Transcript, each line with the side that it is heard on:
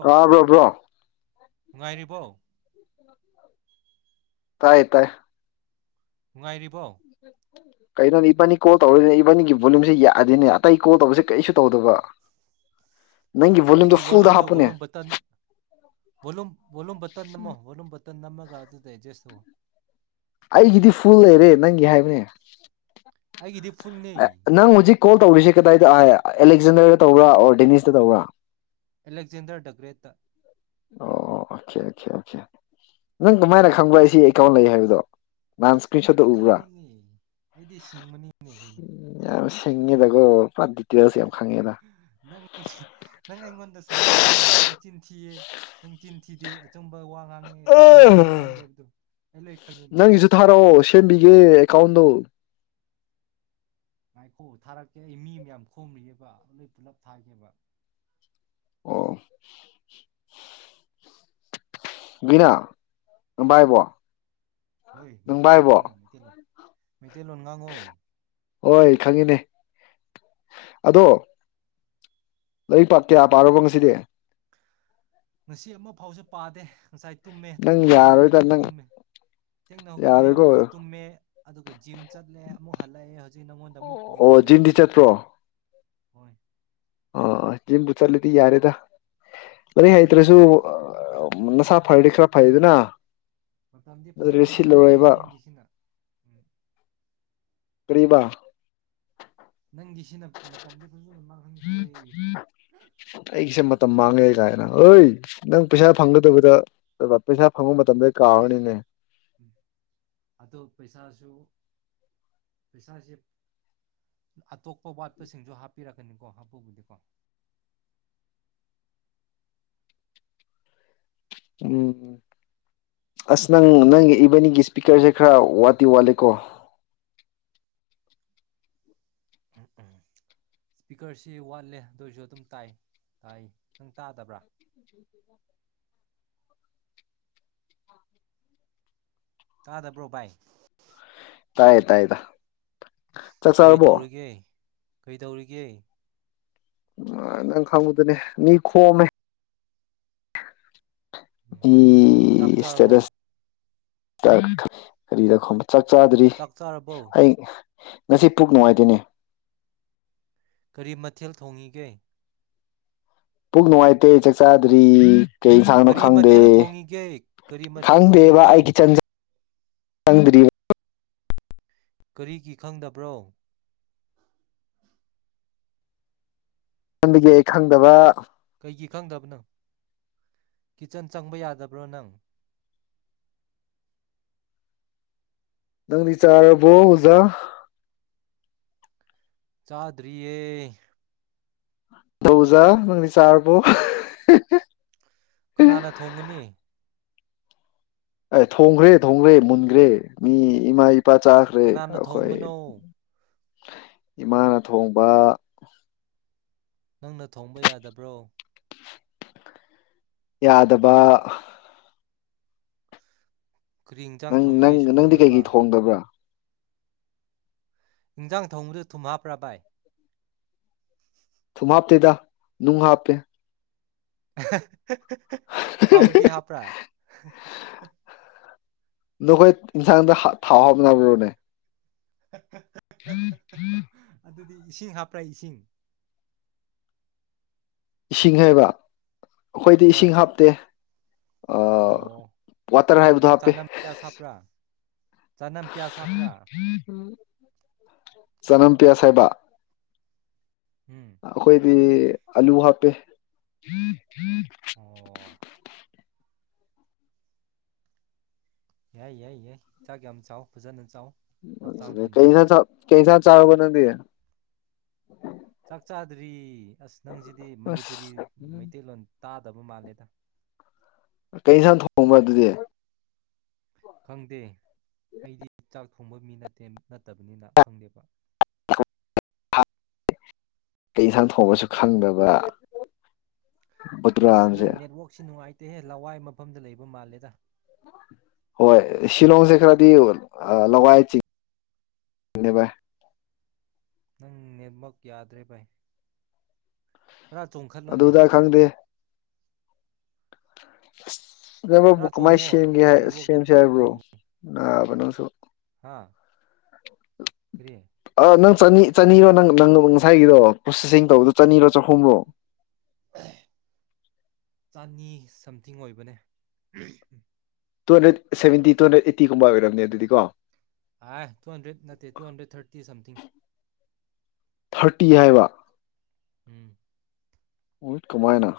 left: ꯇꯥꯕꯔꯥ ꯕ꯭ꯔꯣ
right: ꯉꯥꯏꯔꯤꯕꯣ
left: ꯇꯥꯏ ꯇꯥꯏ
right: ꯅꯨꯡꯉꯥꯏꯔꯤꯕꯣ
left: ꯀꯩꯅꯣꯅꯦ ꯏꯕꯥꯅꯤ ꯀꯣꯜ ꯇꯧꯔꯅꯦ ꯏꯕꯥꯅꯤꯒꯤ ꯚꯣꯂꯨꯝꯁꯦ ꯌꯥꯗꯤꯅꯦ ꯑꯇꯩ ꯀꯣꯜ ꯇꯧꯕꯁꯦ ꯀꯔꯤꯁꯨ ꯇꯧꯗꯕ ꯚꯣꯂꯨꯝꯗꯣ
right: ꯅꯪꯒꯤ
left: ꯐꯨꯜꯗ
right: ꯕꯣꯂꯨꯝꯗꯨ
left: ꯍꯥꯞꯄꯨꯅꯦ
right: volume button volume volume button ꯅꯝꯃꯣ ꯕꯣꯂꯨꯝ ꯕꯇꯟ ꯅꯝꯃꯒ ꯑꯗꯨꯗ ꯑꯦꯖꯁꯇꯧ
left: ꯑꯩꯒꯤꯗꯤ ꯐꯨꯜ ꯂꯩꯔꯦ ꯅꯪꯒꯤ ꯍꯥꯏꯕꯅꯦ
right: ꯑꯩꯒꯤꯗꯤ ꯐꯨꯜꯅꯤ
left: ꯅꯪ ꯍꯧꯖꯤꯛ ꯀꯣꯜ ꯇꯧꯔꯤꯁꯦ ꯀꯗꯥꯏꯗ ꯑꯦꯂꯦꯛꯖꯦꯟꯗꯔꯗ ꯇꯧꯕ꯭ꯔꯥ ꯑꯣꯔ ꯗꯦꯅꯤꯁꯇ ꯇꯧꯕ꯭ꯔꯥ
right: ꯑꯂꯦꯛꯖꯦꯟꯗꯔ ꯗꯒ꯭ꯔꯦꯠꯇ
left: ꯑꯣ ꯑꯣ ꯑꯣꯀꯦ ꯑꯣꯀꯦ ꯑꯣꯀꯦ ꯅꯪ ꯀꯃꯥꯏꯅ ꯈꯪꯕ ꯑꯩ ꯁꯤ ꯑꯩꯀꯥꯎꯟ ꯂꯩ ꯍꯥꯏꯕꯗꯣ ꯅꯍꯥꯟ ꯏꯁꯀ꯭ꯔꯤꯟ ꯁꯣꯠꯇ
right: ꯑꯩꯗꯤ
left: ꯎꯕ꯭ꯔꯥ
right: ꯈꯪꯉꯤꯅꯦ ꯑꯩꯗꯤ ꯁꯤꯡꯕꯅꯤꯅꯦ ꯀꯩꯅꯣ
left: ꯌꯥꯝ ꯁꯤꯡꯉꯦꯗꯀꯣ ꯄꯨꯔꯥ ꯗꯤꯇꯦꯜꯁ ꯌꯥꯝ ꯈꯪꯉꯦꯗ
right: ꯅ ꯅꯪ ꯑꯩꯉꯣꯟꯗ ꯁꯅꯥꯒꯅꯨꯅꯦ ꯅꯪ ꯊꯤ ꯆꯤꯟꯊꯤꯗꯦ ꯑꯆꯨꯝꯕ ꯋꯥ ꯉꯥꯡꯉꯦ ꯑꯆꯨꯝꯕ ꯋꯥ ꯉꯥꯡꯗꯦꯕꯗ ꯑꯩ ꯂꯣꯏ ꯈꯪꯉꯤꯅꯤ ꯚꯥꯏ
left: ꯅꯪꯒꯤꯁꯨ ꯊꯥꯔꯛꯑꯣ ꯁꯦꯝꯕꯤꯒꯦ ꯑꯦꯀꯥꯎꯟꯗ ꫭ
right: ꯃꯥꯏꯈꯣ ꯊꯥꯔꯛꯀꯦ ꯑꯩ ꯃꯤ ꯃꯌꯥꯝ ꯈꯣꯝꯂꯤꯑꯕ ꯂꯣꯏ ꯄꯨꯂꯞ ꯊꯥꯒꯦꯕ
left: ꯑꯣ ꯒꯤꯅꯥ ꯅꯕꯥꯏꯕꫭ
right: ꯍꯣꯏ ꯃꯤꯇꯤꯜꯂꯣꯟ ꯉꯥꯡꯑꫭ ꯃꯤꯇꯜꯂꫭꯟ꯫ ꯃꯩꯇꯩꯂꫭꯟ ꯉꯥꯡꯑꫭ꯫
left: ꯍꯣꯏ ꯈꯪꯉꯤꯅꯦ ꯑꯗꯣ ꯂꯥꯏꯔꯤꯛ ꯄꯥꯛ ꯀꯌꯥ ꯄꯥꯔꯕꫭ ꯉꯁꯤꯗꯤ꯫
right: ꯉꯁꯤ ꯑꯃꯐꯥꯎꯁꯨ ꯄꯥꯗꯦ꯫ ꯉꯁꯥꯏ ꯇꯨꯝꯃꯦ
left: ꯅꯪ
right: ꯊꯦꯡꯅ ꯍꯧꯒꯠꯂꯦ
left: ꯌꯥꯔꯣꯏꯗ
right: ꯑꯃꯨꯛꯇ
left: ꯅꯪ
right: ꯇꯨꯝꯃꯦ ꯊꯦꯡꯅ ꯍꯧꯒꯠꯂꯦ
left: ꯌꯥꯔꯣꯏꯀꯣ
right: ꯑꯃꯨꯛꯀ ꯇꯨꯝꯃꯦ ꯑꯗꯨꯒ ꯖꯤꯝ ꯆꯠꯂꯦ꯫ ꯑꯃꯨꯛ ꯍꯜꯂꯛꯑꯦ ꯍꯧ ꯖꯤ ꯅꯪꯉꯣꯟꯗ ꯑꯃꯨꯛ ꯀꯣꯜ
left: ꯑꯣ
right: ꯇꯧꯋꯦ
left: ꯖꯤꯝꯗꯤ
right: ꯑꯗꯨꯅꯤ꯫ ꯍꯣꯏ꯫
left: ꯑ ꯖꯤꯝꯕꯨ ꯆꯠꯂꯗꯤ ꯌꯥꯔꯦꯗ꯫ ꯂꯩꯔꯤꯛ
right: ꯑꯗꯨ
left: ꯍꯩꯇ꯭ꯔꯁꯨ
right: ꯚꯥꯏ
left: ꯑꯑ ꯅꯁꯥ ꯐꯔꯗꯤ ꯈꯔ ꯐꯥꯏꯗꯅꯥ
right: ꯃꯇꯝꯗꯤ ꯐꯖꯅ ꯃꯥꯡꯍꯟꯈ꯭ꯔꯦꯍ ꯅꯤꯡꯒꯤꯁꯤꯅ ꯎꯝ꯫
left: ꯀꯔꯤꯕꯥ
right: ꯅꯪꯒꯤ ꯁꯤꯅ ꯃꯇꯝꯗꯤ ꯐꯖꯅ ꯃꯥꯡꯍꯟꯈ꯭ꯔꯦ꯫
left: ꯥꯒꯥꯏꯅ ꯑꫭꯏ ꯅꯪ ꯄꯩꯁꯥ ꯐꯪꯒꯗꯕꯗ ꯄꯩꯁꯥ ꯐꯪꯕ ꯃꯠ ꯇꯝꯃꯦ ꯀꯥꯥꯎꯅꯤꯅꯦ
right: ꯎꯝ ꯑꯗꯣ ꯄꯩꯁꯥꯁꯨ ꯄꯩꯁꯥꯁꯦ ꯑꯇꯣꯞꯄ ꯋꯥꯠꯄꯁꯤꯡꯁꯨ ꯍꯥꯞꯄꯤꯔꯛꯀꯅꯤꯀꯣ ꯍꯥꯞꯄꯨꯕꯨꯗꯤꯀꯣ꯫
left: ꯎꯝ ꯑꯁ ꯅꯪ ꯅꯪꯒꯤ ꯏꯕꯥꯅꯤꯒꯤ ꯏꯁꯄꯤꯀꯔꯁꯦ ꯈꯔ ꯋꯥꯠꯇꯤ ꯋꯥꯠꯂꯦꯀꯣ꯫
right: ꯎꯝ ꯎꯝ ꯁ꯭ꯄꯤꯀꯔꯁꯤ ꯋꯥꯠꯂꯦ ꯑꯗꯨꯑꯣꯏꯁꯨ ꯑꯗꯨꯝ ꯇꯥꯏ ꯇꯥꯏ ꯅꯪ ꯇꯥꯗꯕ꯭ꯔꯥ꯫ ꯇꯥꯗꯕ꯭ꯔꯣ ꯕꯥꯏ꯫
left: ꯇꯥꯏ ꯇꯥꯏꯗ꯫
right: ꯀꯔꯤ ꯇꯧꯔꯤꯒꯦ꯫ ꯀꯩꯗꯧꯔꯤꯒꯦ꯫
left: ꯎ ꯅꯪ ꯈꯪꯕꯗꯨꯅꯦ ꯃꯤ ꯈꯣꯝꯃꯦ꯫
right: ꯎꯝ
left: ꯏ
right: ꯆꯥꯛ ꯆꯥꯔꯕꯣ
left: ꯁ꯭ꯇꯦꯇꯁ ꯀ ꯀꯔꯤꯗ ꯈꯣꯝ ꯆꯥꯛ ꯆꯥꯗ꯭ꯔꯤ
right: ꯆꯥꯛ ꯆꯥꯔꯕꯣ
left: ꯑꯩ꯫ ꯉꯁꯤ ꯄꯨꯛ ꯅꯨꯡꯉꯥꯏꯇꯦꯅꯦ꯫
right: ꯀꯔꯤ ꯃꯊꯦꯜ ꯊꯣꯡꯏꯒꯦ꯫
left: ꯄꯨꯛ ꯅꯨꯡꯉꯥꯏꯇꯦ ꯆꯥꯛ ꯆꯥꯗ꯭ꯔꯤ꯫ ꯀꯩ ꯏꯟꯁꯥꯡꯅꯣ
right: ꯀꯔꯤ
left: ꯈꯪꯗꯦ
right: ꯃꯊꯦꯜ ꯊꯣꯡꯉꯤꯒꯦ ꯀꯔꯤ ꯃꯊꯦꯜ
left: ꯈꯪꯗꯦꯕꯥ
right: ꯊꯣꯡꯉꯤꯒꯦ
left: ꯑꯩ ꯀꯤꯆꯟ ꯆꯪꯗ꯭ꯔꯤ
right: ꯀꯔꯤꯒꯤ ꯈꯪꯗꯕ꯭ꯔꯣ꯫
left: ꯗꯒꯤ ꯑꯩ ꯈꯪꯗꯕꯥ
right: ꯀꯩꯒꯤ ꯈꯪꯗꯕꯅꯣ ꯀꯤꯠꯆꯟ ꯆꯪꯕ ꯌꯥꯗꯕ꯭ꯔꯣ ꯅꯪ꯫
left: ꯅꯪꯗꯤ ꯆꯥꯔꯕꯣ ꯑꯣꯖꯥ
right: ꯆꯥꯗꯔꯤꯌꯦ
left: ꯇꯧꯖꯥ ꯅꯪꯗꯤ ꯆꯥꯔꯕꯣ
right: ꯀꯅꯥꯅ ꯊꯣꯡꯉꯅꯤ
left: ꯑꯦ ꯊꯣꯡꯈ꯭ꯔꯦ ꯊꯣꯡꯈ꯭ꯔꯦ ꯃꯨꯟꯈ꯭ꯔꯦ ꯃꯤ ꯏꯃꯥ ꯏ ꯄꯥ ꯆꯥꯈ꯭ꯔꯦ
right: ꯀꯅꯥꯅ
left: ꯑꯩꯈꯣꯏ
right: ꯊꯣꯡꯕꯅꯣ
left: ꯏꯃꯥꯅ ꯊꯣꯡꯕ
right: ꯅꯪꯅ ꯊꯣꯡꯕ ꯌꯥꯗꯕ꯭ꯔꯣ
left: ꯌꯥꯗꯕ
right: ꯀꯔꯤ ꯏꯟꯖꯥꯡ
left: ꯅꯪ
right: ꯊꯣꯡꯉꯦ
left: ꯅꯪ
right: ꯑꯩꯁꯨ
left: ꯅꯪꯗꯤ
right: ꯈꯪꯗꯕ
left: ꯀꯩꯀꯩ ꯊꯣꯡꯗꯕ꯭ꯔꯥ
right: ꯏꯟꯖꯥꯡ ꯊꯣꯡꯗꯨ ꯊꯨꯝ ꯍꯥꯞꯄ꯭ꯔꯥ ꯕꯥꯏ
left: ꯊꯨꯝ ꯍꯥꯞꯇꯗ ꯅꯨꯡ ꯍꯥꯞꯄꯦ
right: [unintelligible] ꯊꯥꯎꯗꯤ ꯍꯥꯄ꯭ꯔꯥ
left: ꯅꯈꯣꯏ ꯏꯟꯁꯥꯡꯗ ꯊꯥꯎ ꯍꯥꯞꯅ ꯕꯔꯣꯅꯦ
right: [unintelligible] ꯑꯗꯨꯗꯤ
left: [unintelligible]
right: ꯏꯁꯤꯡ ꯍꯥꯞꯄ꯭ꯔ ꯏꯁꯤꯡ
left: ꯏꯁꯤꯡ ꯍꯥꯏꯕ ꯑꯩꯈꯣꯏꯗꯤ
right: ꯍꯣꯏ
left: ꯏꯁꯤꯡ ꯍꯥꯞꯇꯦ
right: ꯑꯣ
left: ꯋꯥꯇꯔ ꯍꯥꯏꯕꯗꯣ
right: ꯑꯗꯨꯗꯤ
left: ꯍꯥꯞꯄꯦ꯫
right: ꯆꯅꯝ ꯄꯤꯌꯥꯁ ꯍꯥꯞꯄ꯭ꯔꯥ ꯆꯅꯝ ꯄꯤꯌꯥꯁ ꯍꯥꯞꯄ꯭ꯔꯥ
left: [unintelligible] ꯆꯅꯝꯄꯤꯌꯥꯁ ꯍꯥꯏꯕ
right: ꯎꯝ
left: ꯑꯈꯣꯏ ꯄꯦ ꯑꯜꯂꯨ ꯍꯥꯄꯦ꯫
right: [inaudible] ꯌꯥꯏ ꯌꯥꯏ ꯌꯥꯏ ꯆꯥꯛ ꯌꯥꯝ ꯆꯥꯎ ꯐꯖꯅ ꯆꯥꯎ꯫ ꯍꯛꯆꯥꯡ
left: ꯀꯩ
right: ꯐꯅꯕ
left: ꯀꯩ ꯏꯟꯁꯪ ꯆꯔꯥꯕꯣ ꯅꯥꯡꯗꯤ꯫
right: ꯆꯥꯛ ꯆꯥꯗ꯭ꯔꯤ ꯑꯁ ꯅꯪꯁꯤꯗꯤ ꯃꯅꯤꯄꯨꯔꯤ
left: ꯑꯁ ꯎꯝ
right: ꯃꯩꯇꯩꯂꯣꯟ ꯇꯥꯗꯕ ꯃꯥꯜꯂꯦꯗ꯫
left: [unintelligible]
right: ꯈꯪꯗꯦ ꯑꯩꯗꯤ ꯆꯥꯛ ꯊꯣꯡꯕ ꯃꯤ ꯅꯠꯇꯦ ꯅꯠꯇꯕꯅꯤꯅ ꯈꯪꯗꯦꯕ꯫
left: ꯀꯩ ꯌꯦꯟꯁꯥꯡ ꯊꯣꯡꯉꯁꯨ ꯈꯪꯗꯕ꯫
right: ꯑꯁ ꯅꯪ
left: ꯕꯨꯗꯨꯔꯥꯝꯁꯦ
right: ꯅꯦꯠꯋꯔꯥꯛꯛꯁꯤ ꯅꯨꯡꯉꯥꯏꯇꯦ ꯇꯦꯍꯦ ꯂꯋꯥꯏ ꯃꯐꯝꯗ ꯂꯩꯕ ꯃꯥꯜꯂꯦꯗ꯫
left: ꯍꯣꯏ ꯁꯤꯂꯣꯡꯁꯦ ꯈꯔꯗꯤ ꯂꯧꯋꯥꯏ ꯆꯤꯡ [unintelligible]
right: ꯅꯪ ꯅꯦꯠꯋꯥꯛ ꯌꯥꯗ꯭ꯔꯦ ꯚꯥꯏ ꯈꯔ ꯆꯣꯡꯈꯠꯂꯣꯅꯦ
left: ꯑꯗꯨꯗ ꯈꯪꯗꯦ
right: ꯈꯔ
left: [inaudible] ꯀꯃꯥꯏꯅ
right: ꯆꯣꯡꯉꯣ
left: ꯁꯦꯝꯒꯦ
right: ꯑꯗꯨꯗꯤ ꯅꯦꯠꯋꯥꯛꯇꯣ
left: ꯁꯦꯝꯁꯦ ꯍꯥꯏꯕ꯭ꯔꯣ
right: ꯐꯥꯔꯛꯀꯅꯤ
left: ꯅꯥꯕꯅꯣ ꯁꯣ
right: ꯍꯥꯥ
left: ꯑ ꯅꯪ ꯆꯅꯤ ꯆꯅꯤꯔꯣ ꯅꯪ ꯅꯪꯉꯁꯥꯏꯒꯤꯗꯣ ꯄ꯭ꯔꯣꯁꯦꯁꯤꯡ ꯇꯧꯕꯗꯣ ꯆꯅꯤꯔꯣ ꯆꯍꯨꯝꯔꯣ
right: ꯑꯍꯑ ꯆꯅꯤ ꯁꯝꯊꯤꯡ ꯑꯣꯏꯕꯅꯦ ꯑꯍꯝꯝ
left: two hundred seventy two hundred ꯑꯩꯠꯇꯤꯒꯨꯝꯕ ꯑꯣꯏꯔꯝꯅꯤ ꯑꯗꯨꯗꯤ ꯀꯣ
right: ꯑꯥꯏ ꯇꯨ ꯍꯟꯗ꯭ꯔꯦꯠ ꯅꯠꯇꯦ two hundred thirty something
left: thirty ꯍꯥꯏꯕ
right: ꯎꯝ
left: ꯋꯤꯠ ꯀꯃꯥꯏꯅ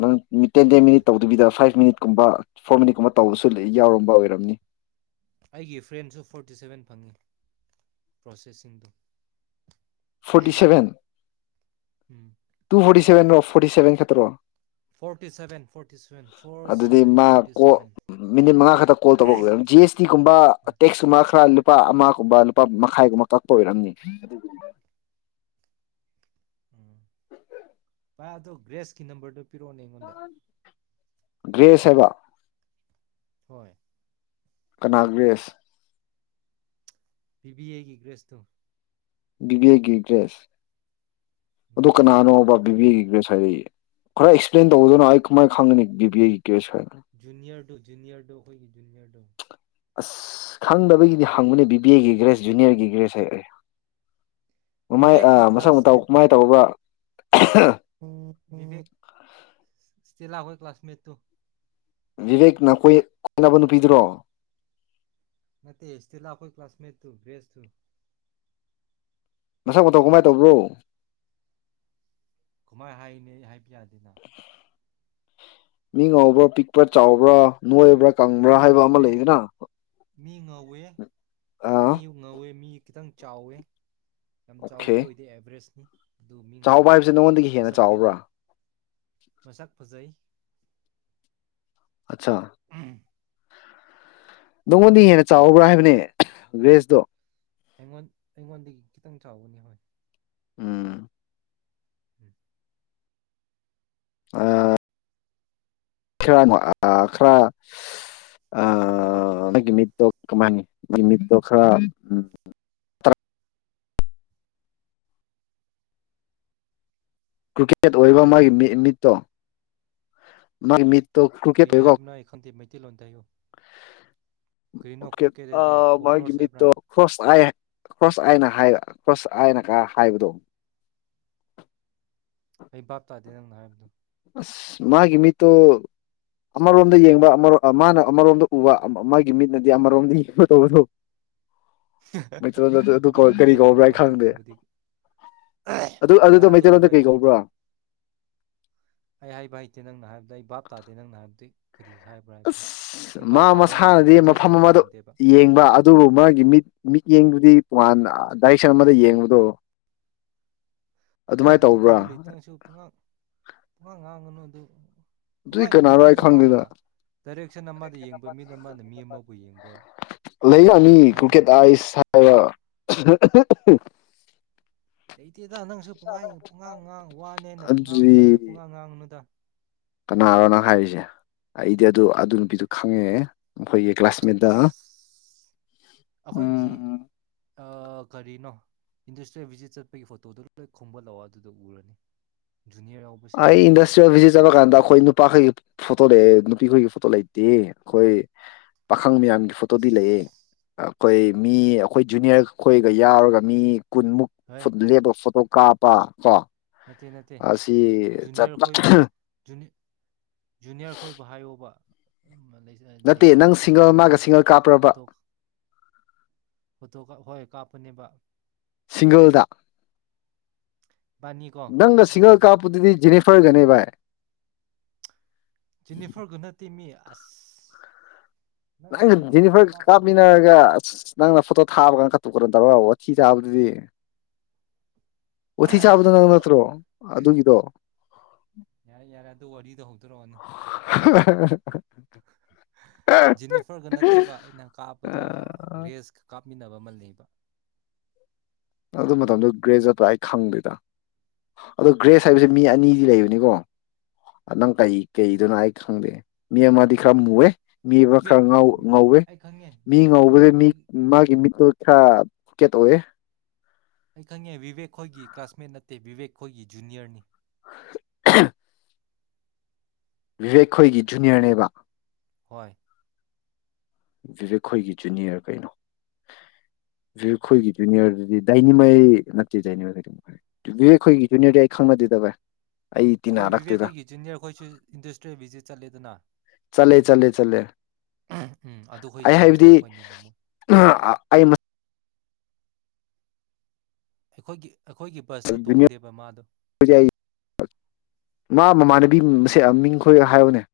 left: ꯅꯪ ꯇꯦꯟ ꯇꯦꯟ ꯃꯤꯅꯤꯠ ꯇꯧꯗꯕꯤꯗ ꯐꯥꯏꯞ ꯃꯤꯅꯤꯠ ꯀꯨꯝꯕ ꯐꯣꯔ ꯃꯤꯅꯤꯠ ꯀꯨꯝꯕ ꯇꯧꯕꯁꯨ ꯌꯥꯎꯔꯝꯕ ꯑꯣꯏꯔꯝꯅꯤ
right: ꯑꯩꯒꯤ ꯐ꯭ꯔꯦꯟꯁꯨ ꯐꯣꯔꯇꯤ ꯁꯚꯦꯟ ꯐꯪꯉꯤ ꯄ꯭ꯔꯣꯁꯦꯁꯤꯤꯡꯗꯨ
left: ꯐꯣꯔꯇꯤ ꯁꯚꯦꯟ
right: ꯎꯝ
left: ꯇꯨ ꯐꯣꯔꯇꯤ ꯁꯚꯦꯟ ꯔꯐ ꯐꯣꯔꯤꯦꯚꯦꯟ ꯈꯠꯇ꯭ꯔꯣ
right: forty seven forty seven four
left: ꯑꯗꯨꯗꯤ
right: ꯁꯚꯦꯟ
left: ꯃꯥ
right: ꯐꯣꯔꯇꯤ
left: ꯀꯣ
right: ꯁꯚꯦꯟ
left: ꯃꯤꯅꯤꯠ ꯃꯉꯥ ꯈꯛꯇ ꯀꯣꯜ ꯇꯧꯔꯛꯑꯣ ꯖꯤ ꯑꯦꯁ ꯇꯤꯒꯨꯝꯕ
right: ꯎꯝ
left: ꯇꯦꯛꯁꯀꯨꯝꯕ ꯈꯔ ꯂꯨꯄꯥ ꯑꯃꯒꯨꯝꯕ ꯂꯨꯄꯥ ꯃꯈꯥꯏꯒꯨꯝꯕ ꯀꯛꯄ ꯑꯣꯏꯔꯝꯅꯤ
right: ꯎꯝ ꯋꯥ ꯑꯗꯨ ꯒꯔꯦꯁꯀꯤ ꯅꯝꯕꯔ ꯗꯣ
left: ꯭ꯒꯔꯦꯁ ꯍꯥꯏꯕꯥ
right: ꯍꯣꯏ
left: ꯀꯅꯥ ꯒ꯭ꯔꯦꯁ
right: ꯕꯤ ꯕꯤ ꯑꯦꯒꯤ ꯒ꯭ꯔꯦꯁꯇꯣ
left: ꯕꯤꯕꯦꯒꯤ ꯒ꯭ꯔꯦꯁ
right: ꯎꯝ
left: ꯑꯗꯨ ꯀꯅꯥꯅꯣꯕ ꯕꯤ ꯕꯤ ꯑꯦꯒꯤ ꯒ꯭ꯔꯦꯁ ꯍꯥꯏꯗꯤ ꯈꯔ ꯑꯦꯛꯁꯄ꯭ꯂꯦꯟ ꯇꯧꯗꯅ ꯑꯩ ꯀꯃꯥꯏꯅ ꯈꯪꯒꯅꯤ ꯕꯤ ꯕꯤꯤꯒꯤ ꯒ꯭ꯔꯦꯁ ꯍꯥꯏ
right: ꯖꯨꯅꯤꯔꯗꯣ ꯖꯨꯅꯤꯔꯗꯣ ꯍꯣꯏꯒꯤ ꯖꯨꯅꯤꯔꯗꯣ
left: ꯑꯁ ꯈꯪꯗꯕꯒꯤꯗꯤ ꯍꯪꯕꯅꯤ ꯕꯤ ꯕꯤ ꯑꯦꯒꯤ ꯒ꯭ꯔꯦꯖ ꯖꯨꯅꯤꯌꯔꯒꯤ ꯒ꯭ꯔꯦꯖ ꯍꯥꯏꯔꯔꯦ ꯃꯃꯥꯏ
right: ꯚꯤꯕꯦꯛ
left: ꯑꯥ ꯃꯁꯛ ꯃꯇꯧ ꯀꯃꯥꯏ ꯇꯧꯕ꯭ꯔꯥ
right: ꯕꯤꯕꯦꯛ ꯆꯦꯂꯥꯛꯈꯣꯏ ꯀ ꯀ꯭ꯂꯥꯁꯃꯦꯠ ꯇꯣ
left: ꯚꯕꯦꯛꯅ ꯀꯣꯏ ꯀꯣꯢꯅꯕ ꯅꯨꯄꯤꯗꯨ꯭ꯔꯣ
right: ꯅꯠꯇꯦ ꯏꯁꯇꯤꯂꯥ ꯈꯣꯏ ꯀ꯭ꯂꯁꯃꯦꯠꯇꯨ ꯊ ꯦꯁ ꯊ
left: ꯃꯁꯛ ꯃꯇꯧ ꯀꯃꯥꯏ ꯇꯧꯕ꯭ꯔꯣ
right: ꯀꯃꯥꯏ ꯍꯥꯏꯅꯤ ꯍꯥꯏꯕ ꯌꯥꯗꯦ
left: [unintelligible] ꯃꯤ ꯉꯧꯕ꯭ꯔꯥ ꯄꯤꯛꯄ꯭ꯔꯥ ꯆꯥꯎꯕ꯭ꯔꯥ ꯅꯣꯏꯕꯥ ꯀꯪꯕ꯭ꯔꯥ
right: ꯃꯤ
left: ꯍꯥꯏꯕ ꯑꯃ
right: ꯉꯧꯋꯦ
left: ꯂꯩꯗꯅ
right: ꯃꯤ ꯉꯧꯋꯦ ꯃꯤ
left: ꯑꯥ
right: ꯉꯧꯋꯦ ꯃꯤ ꯈꯤꯇꯪ ꯆꯥꯎꯋꯦ ꯌꯥꯝ
left: ꯑꯣꯀꯦ
right: ꯆꯥꯎꯕꯗꯤ ꯑꯣꯏꯗꯦ ꯑꯦꯚꯔꯦꯁꯅꯤ ꯑꯗꯨ ꯃꯤ
left: ꯆꯥꯎꯕ
right: ꯉꯧꯋꯦ
left: ꯍꯥꯏꯕꯁꯤ ꯅꯪꯉꯣꯟꯗꯒꯤ ꯍꯦꯟꯅ
right: ꯃꯁꯛꯇꯤ
left: ꯆꯥꯎꯕ꯭ꯔꯥ
right: ꯃꯁꯛ ꯐꯖꯩ
left: ꯑꯆꯥ ꯅꯪꯉꯣꯟꯗꯤ ꯍꯦꯟꯅ ꯆꯥꯎꯕ꯭ꯔꯥ ꯍꯥꯏꯕꯅꯦ ꯒ꯭ꯔꯦꯁꯇꯣ
right: ꯑꯩꯉꯣꯟ ꯑꯩꯉꯣꯟꯗꯒꯤ ꯈꯤꯇꯪ ꯆꯥꯎꯕꯅꯤ ꯍꯣꯏ
left: ꯎꯝ
right: ꯎꯝ
left: ꯑ ꯈꯔ ꯈꯔ ꯑ ꯅꯪꯒꯤ ꯃꯤꯠꯇꯣ ꯀꯃꯥꯏꯅꯤ ꯅꯒꯤ ꯃꯤꯠꯇꯣ ꯈꯔ ꯎꯝ ꯀꯀꯤꯦ [unintelligible] ꯏꯁꯦꯠ ꯑꯣꯏꯕ
right: ꯀꯔꯤ
left: ꯃꯥꯒꯤ ꯃꯤ ꯃꯤꯠꯇꯣ ꯃ ꯃꯤꯠ
right: ꯀꯔꯤ ꯍꯥꯏꯕꯅꯣ ꯑꯩ ꯈꯪꯗꯦ ꯃꯩꯇꯩꯂꯣꯟꯇ ꯍꯥꯏꯌꯨ ꯀꯔꯤꯅꯣ ꯀ꯭ꯔꯨꯀꯦꯠ ꯍꯥꯏꯗꯤ
left: ꯑꯣ ꯑ ꯃꯣꯏꯒꯤ
right: ꯀꯣꯀ꯭ꯔꯣꯁ ꯍꯥꯏꯕ꯭ꯔꯥ
left: ꯃꯤꯠꯇꯣ ꯈ꯭ꯔꯣꯁ ꯑꯥꯏ ꯈ꯭ꯔꯣꯁ ꯑꯥꯏꯅ ꯍꯥꯏꯕ ꯈꯁ ꯍꯥꯏꯅ ꯀꯥ ꯍꯥꯏꯕꯗꯣ
right: ꯑꯩ ꯚꯥꯞ ꯇꯥꯗꯦ ꯅꯪꯅ ꯍꯥꯏꯕꯗꯣ
left: ꯑꯁ ꯃꯥꯒꯤ ꯃꯤꯠꯇꯣ ꯑꯃꯔꯣꯝꯗ ꯌꯦꯡꯕ ꯑꯃꯔ ꯃꯥꯅ ꯑꯃꯔꯣꯝꯗ ꯎꯕꯥ ꯃꯥꯒꯤ ꯃꯤꯠꯅꯗꯤ ꯑꯃꯔꯣꯝꯗꯥ ꯌꯦꯡꯕ ꯇꯧꯕꯗꯨ ꯀꯔꯤ
right: ꯑꯗꯨꯒꯨꯝꯕꯁꯨ
left: ꯀꯧꯕ꯭ꯔꯥ
right: ꯂꯩꯕ꯭ꯔꯣ
left: ꯑꯩ ꯈꯪꯗꯦ
right: ꯑꯗꯨꯒꯨꯝꯕꯗꯤ
left: ꯑꯗꯨ ꯑꯗꯨꯗꯣ
right: ꯑꯗꯨꯒꯨꯝꯕ
left: ꯃꯩꯇꯩꯂꯣꯟꯗ
right: ꯑꯩ
left: ꯀꯔꯤ
right: ꯈꯪꯗꯦ
left: ꯀꯧꯕ꯭ꯔꯥ
right: ꯑꯩ ꯍꯥꯏꯕ ꯍꯩꯇꯦ ꯅꯪꯅ ꯍꯥꯏꯕꯗꯗꯤ ꯑꯩ ꯕꯥꯥꯞ ꯇꯥꯗꯦ ꯅꯪꯅ ꯍꯥꯏꯕꯗꯤ ꯀꯔꯤ ꯍꯥꯏꯕ꯭ꯔꯥ ꯍꯥꯏꯕꯗꯣ
left: ꯑꯁ
right: ꯑꯩ
left: ꯃꯥ
right: ꯚꯥꯞ ꯇꯥꯕ ꯉꯝꯗꯦ
left: ꯃꯁꯥꯅꯗꯤ
right: ꯗꯥꯏꯖꯦꯁ
left: ꯃꯐꯝ
right: ꯇꯧꯕ
left: ꯑꯃꯗꯣ
right: ꯉꯝꯗꯦꯕ
left: ꯌꯦꯡꯕ ꯑꯗꯨꯕꯨ ꯃꯥꯒꯤ ꯃꯤꯠ ꯃꯤꯠꯌꯦꯡꯗꯨꯗꯤ ꯇꯣꯉꯥꯟ ꯗꯥꯏꯔꯦꯛꯁꯟ ꯑꯃꯗ ꯌꯦꯡꯕꯗꯣ
right: ꯑꯦ
left: ꯑꯗꯨꯃꯥꯏꯅ ꯇꯧꯕ꯭ꯔꯥ
right: ꯑꯗꯨꯒꯨꯝꯕ ꯂꯩꯇ ꯅꯪꯁꯨ ꯄꯨꯡꯉꯥꯡ ꯄꯨꯡꯉꯥꯡ ꯉꯥꯡꯉꯅꯨ [unintelligible] ꯎꯝ [unintelligible]
left: ꯑꯗꯨꯗꯤ
right: ꯀꯃꯥꯏꯅ
left: ꯀꯅꯥꯔꯣ ꯑꯩ
right: ꯃꯤꯅ ꯃꯥꯅ
left: ꯈꯪꯗꯦꯗ
right: ꯗꯥꯏꯔꯦꯛꯁꯟ ꯑꯃꯗ ꯌꯦꯡꯕ ꯃꯤꯅ ꯃꯥꯅ ꯃꯤ ꯑꯃꯥꯎꯧꯕ ꯌꯦꯡꯕ ꯀꯔꯤ ꯋꯥꯉꯥꯡ
left: ꯂꯩꯔꯅꯤ
right: ꯁꯉꯥꯡꯅꯣ
left: ꯀ꯭ꯔꯤꯀꯦꯠ
right: [unintelligible]
left: ꯑꯥꯏꯁ ꯍꯥꯏꯕ [unintelligible]
right: ꯂꯩꯇꯦꯗ ꯅꯪꯁꯨ ꯄꯨꯡꯉꯥꯏ ꯄꯨꯡꯉꯥꯡ ꯉꯥꯡ ꯋꯥꯅꯦꯅ ꯉꯥꯡꯕ ꯌꯥꯏꯅ ꯄꯨꯡꯉꯥꯡ ꯉꯥꯡꯅꯨꯗ
left: ꯀꯅꯥꯔꯣꯅ ꯍꯥꯏꯔꯤꯁꯦ ꯑꯩꯗꯤ ꯑꯗꯨ ꯑꯗꯨ ꯅꯨꯄꯤꯗꯨ ꯈꯪꯉꯦꯑꯦ ꯅꯣꯏꯒꯤ ꯀ꯭ꯂꯥꯁꯃꯦꯠꯗ
right: ꯑꯁ
left: ꯎꯝ
right: ꯑꯩꯈꯣꯏꯒꯤ
left: ꯎꯝ
right: ꯀꯔꯤꯅꯣ ꯏꯟꯗꯁꯇ꯭ꯔꯤꯌꯦꯜ ꯚꯤꯖꯤꯠ ꯆꯠꯄꯒꯤ ꯐꯣꯇꯣꯗꯨ ꯂꯣꯏ ꯈꯣꯕꯠ ꯂꯥꯛꯑꯣ ꯑꯗꯨꯗ ꯎꯔꯅꯤ ꯖꯨꯅꯤꯌꯔ ꯌꯥꯎꯕꯁꯤꯡ
left: ꯑꯩ ꯏꯟꯗꯁꯇ꯭ꯔꯤꯌꯦꯜ
right: ꯃꯌꯥꯝꯒꯤꯗꯣ
left: ꯚꯤꯖꯤꯠ ꯆꯠꯂꯀꯥꯟꯗ ꯑꯩꯈꯣꯏ ꯅꯨꯄꯥꯈꯩ ꯐꯣꯇꯣ ꯂꯩ ꯅꯨꯄꯤꯈꯣꯏꯒꯤ ꯐꯣꯇꯣ ꯂꯩꯇꯦ ꯑꯩꯈꯣꯏ ꯑꯈꯪ ꯃꯌꯥꯝꯒꯤ ꯐꯣꯇꯣꯗꯤ ꯂꯩꯑꯦ
right: ꯑꯁ
left: ꯑꯩꯈꯣꯏ ꯃꯤ ꯑꯩꯈꯣꯏ ꯖꯨꯅꯤꯌꯔ ꯈꯈꯣꯏꯒ ꯌꯥꯎꯔꯒ ꯃꯤ ꯀꯨꯟꯃꯨꯛ
right: ꯍꯣꯏ
left: ꯂꯦꯞꯄ ꯐꯣꯇꯣ ꯀꯥ ꯄꯥ ꯀ
right: ꯅꯠꯇꯦ ꯅꯠꯇꯦ ꯖꯨꯅꯤꯌꯔ ꯈꯣꯏ ꯖꯨꯅꯤꯌꯔ ꯈꯣꯏꯕꯨ ꯍꯥꯏꯌꯣꯕ
left: ꯅꯠꯇꯦ ꯅꯪ ꯁꯤꯡꯒꯜ
right: ꯂꯩꯁꯥꯕꯤꯁꯤꯡꯗꯨꯕꯨ
left: ꯃꯥꯒ
right: ꯅꯣꯏ
left: ꯁꯤꯡꯒꯜ ꯀꯥꯞꯄ꯭ꯔꯕ
right: ꯐꯣꯇꯣ ꯐꯣꯇꯣ ꯀꯥꯞ ꯍꯣꯏ ꯀꯥꯞ꯫ [unintelligible]
left: ꯁꯤꯡꯒꯜꯗ꯫
right: ꯕꯥꯅꯤꯀꯣ
left: ꯅꯪ ꯁꯤꯡꯒꯜ
right: ꯀꯥꯞꯃꯤꯟꯅꯩꯌꯦꯕ
left: ꯀꯥꯄꯗꯗꯤ [unintelligible] ꯐꯣꯏꯒꯅꯦꯚꯥꯏ꯫
right: ꯖꯤꯅꯤꯐꫪꯒ ꯅꯠꯇꯦꯃꯤ꯫ ꯑꯁ꯫ ꯅꯪ
left: ꯅꯪꯅ
right: ꯖꯦꯅꯤꯐꯔꯒ
left: ꯖꯤꯅꯤꯐꫪꯒ
right: ꯀꯥꯞꯄꯗꯨꯗꯤ
left: ꯀꯥꯞꯃꯤꯟꯅꯔꯒ ꯅꯪꯅ ꯐꯣꯇꯣ꯫ ꯊꯥꯕ ꯀꯥꯟ ꯀꯥꯇꯨ ꯀꯥꯔꯟ ꯇꯧꯔꯒ ꯇꯥꯕꯗꯨꯗꯤ꯫ ꯋꯥꯊꯤ ꯆꯥꯕꯗꯣ ꯅꯪ ꯅꯠꯇ꯭ꯔꯣ ꯑꯗꯨꯒꯤꯗꯣ꯫
right: ꯌꯥꯔꯦ ꯌꯥꯔꯦ ꯑꯗꯨ ꯋꯥꯔꯤꯗꫭ ꯍꯧꯗꯣꯔꯛꯑꯅꯨ ꯖꯤꯅꯤꯐꯔꯒ ꯅꯠꯇꯦꯕ ꯑꯩꯅ ꯀꯥꯞꯄꯗꯣ ꯒ꯭ꯔꯦꯁꯀ ꯀꯥꯞꯃꯤꯟꯅꯕꯃ [unintelligible] [unintelligible]
left: ꯑꯗꯨ ꯃꯇꯝꯗꯨꯣ ꯒ꯭ꯔꯦꯖꯇ ꯄꯨꯔꯥ ꯑꯩ ꯈꯪꯗꯦꯏꯗ꯫ ꯑꯗꯣ ꯒ꯭ꯔꯦꯁ ꯍꯥꯏꯕꯁꯦ
right: ꯑꯁ
left: ꯃꯤ
right: ꯑꯗꯨꯗꯤ
left: ꯑꯅꯤꯗꯤ ꯂꯩꯕꯅꯤꯀꯣ꯫ ꯅꯪ ꯀꯩ ꯀꯩ ꯏꯗꯨꯅꫭ ꯑꯩ ꯈꯪꯗꯦ ꯃꯤ ꯑꯃꯗꯤ ꯈꯔ ꯃꯨꯑꯦ꯫ ꯃꯤ ꯑꯃ ꯈꯔ
right: ꯚꯤꯕꯦꯛ
left: ꯉꯧꯋꯦ
right: ꯑꯩ ꯈꯪꯉꯦ
left: ꯃꯤ ꯉꯧꯕꯁ
right: ꯚꯤꯕꯦꯛ
left: ꯃꯤ
right: ꯈꯣꯏ
left: ꯃꯥꯒꯤ ꯃꯤꯠꯇꫭ꯫ ꯈ [unintelligible] ꯇꯣꯌꯦ꯫
right: ꯑꯩ ꯈꯪꯉꯦ ꯕꯤꯕꯦꯛ ꯈꯣꯏꯒꯤ ꯀ꯭ꯂꯥꯁꯃꯦꯠ ꯅꯠꯇꯦ ꯕꯤꯕꯦꯛ ꯈꯣꯏꯒꯤ ꯖꯨꯅꯤꯌꫪꯅꯤ꯫
left: [unintelligible] ꯕꯤꯕꯦꯛ ꯈꯣꯏꯒꯤ ꯖꯨꯅꯤꯌꫪꯅꯦꯕ꯫
right: ꯍꯣꯏ꯫
left: ꯚꯕꯤꯕꯦꯛꯈꯣꯏꯒꯤ ꯖꯨꯅꯤꯌꯔ ꯀꯩꯅꯣ ꯕꯤꯕꯦꯛꯈꯣꯏꯒꯤ ꯖꯨꯅꯤꯌꫪ ꯀꯩꯅꫭ ꯕꯤꯕꯦꯛꯈꯣꯏꯒꯤ ꯖꯨꯅꯤꯌꫪꯗꯨꯗꯤ ꯗꯥꯏꯅꯤꯃꯩ ꯅꯠꯇꯦ [unintelligible] ꯕꯤꯕꯦꯛꯈꯣꯏꯒꯤ ꯖꯨꯅꯤꯌꫪꯗꯨꯗꯤ ꯑꯩ ꯈꯪꯅꯗꯦꯗ ꯚꯥꯏ꯫ ꯑꯩ
right: ꯑꯩꯈꯣꯏ ꯕꯤꯕꯦꯛ
left: ꯇꯤꯟꯅꯔꯛꯇꯦꯗ
right: ꯈꯣꯏꯒꯤ ꯖꯨꯅꯤꯌꫪ ꯈꯣꯏꯁꯨ ꯏꯟꯗꯁꯇ꯭ꯔꯤꯌꯦꯜ ꯚꯤꯖꯤꯠ ꯆꯠꯂꯦꯗꯅ꯫
left: ꯆꯠꯂꯦ ꯆꯠꯂꯦ ꯆꯠꯂꯦ
right: ꯎꯝ ꯑꯗꯨꯈꯣꯏ
left: ꯑꯩ ꯍꯥꯏꯕꯗꯤ
right: ꯁꯤꯃꯤꯁꯇꯔ ꯈꯣꯏꯅꯦꯕ ꯃꯣꯏ
left: [unintelligible] ꯑꯩ꯫
right: ꯑꯩꯈꯣꯏꯒꯤ꯫ ꯑꯈꯣꯏꯒꯤ ꯕꯁꯇ ꯇꯣꯡꯗꯦꯕ ꯃꯥꯗꯣ꯫
left: ꯖꯨꯅꯤꯌꯔ ꯑꯩ ꯃꯥ ꯃꯃꯥꯟꯅꯕꯤ ꯃꯁꯦ ꯃꯤꯡꯈꯣꯏ ꯍꯥꯏꯣꯅꯦ꯫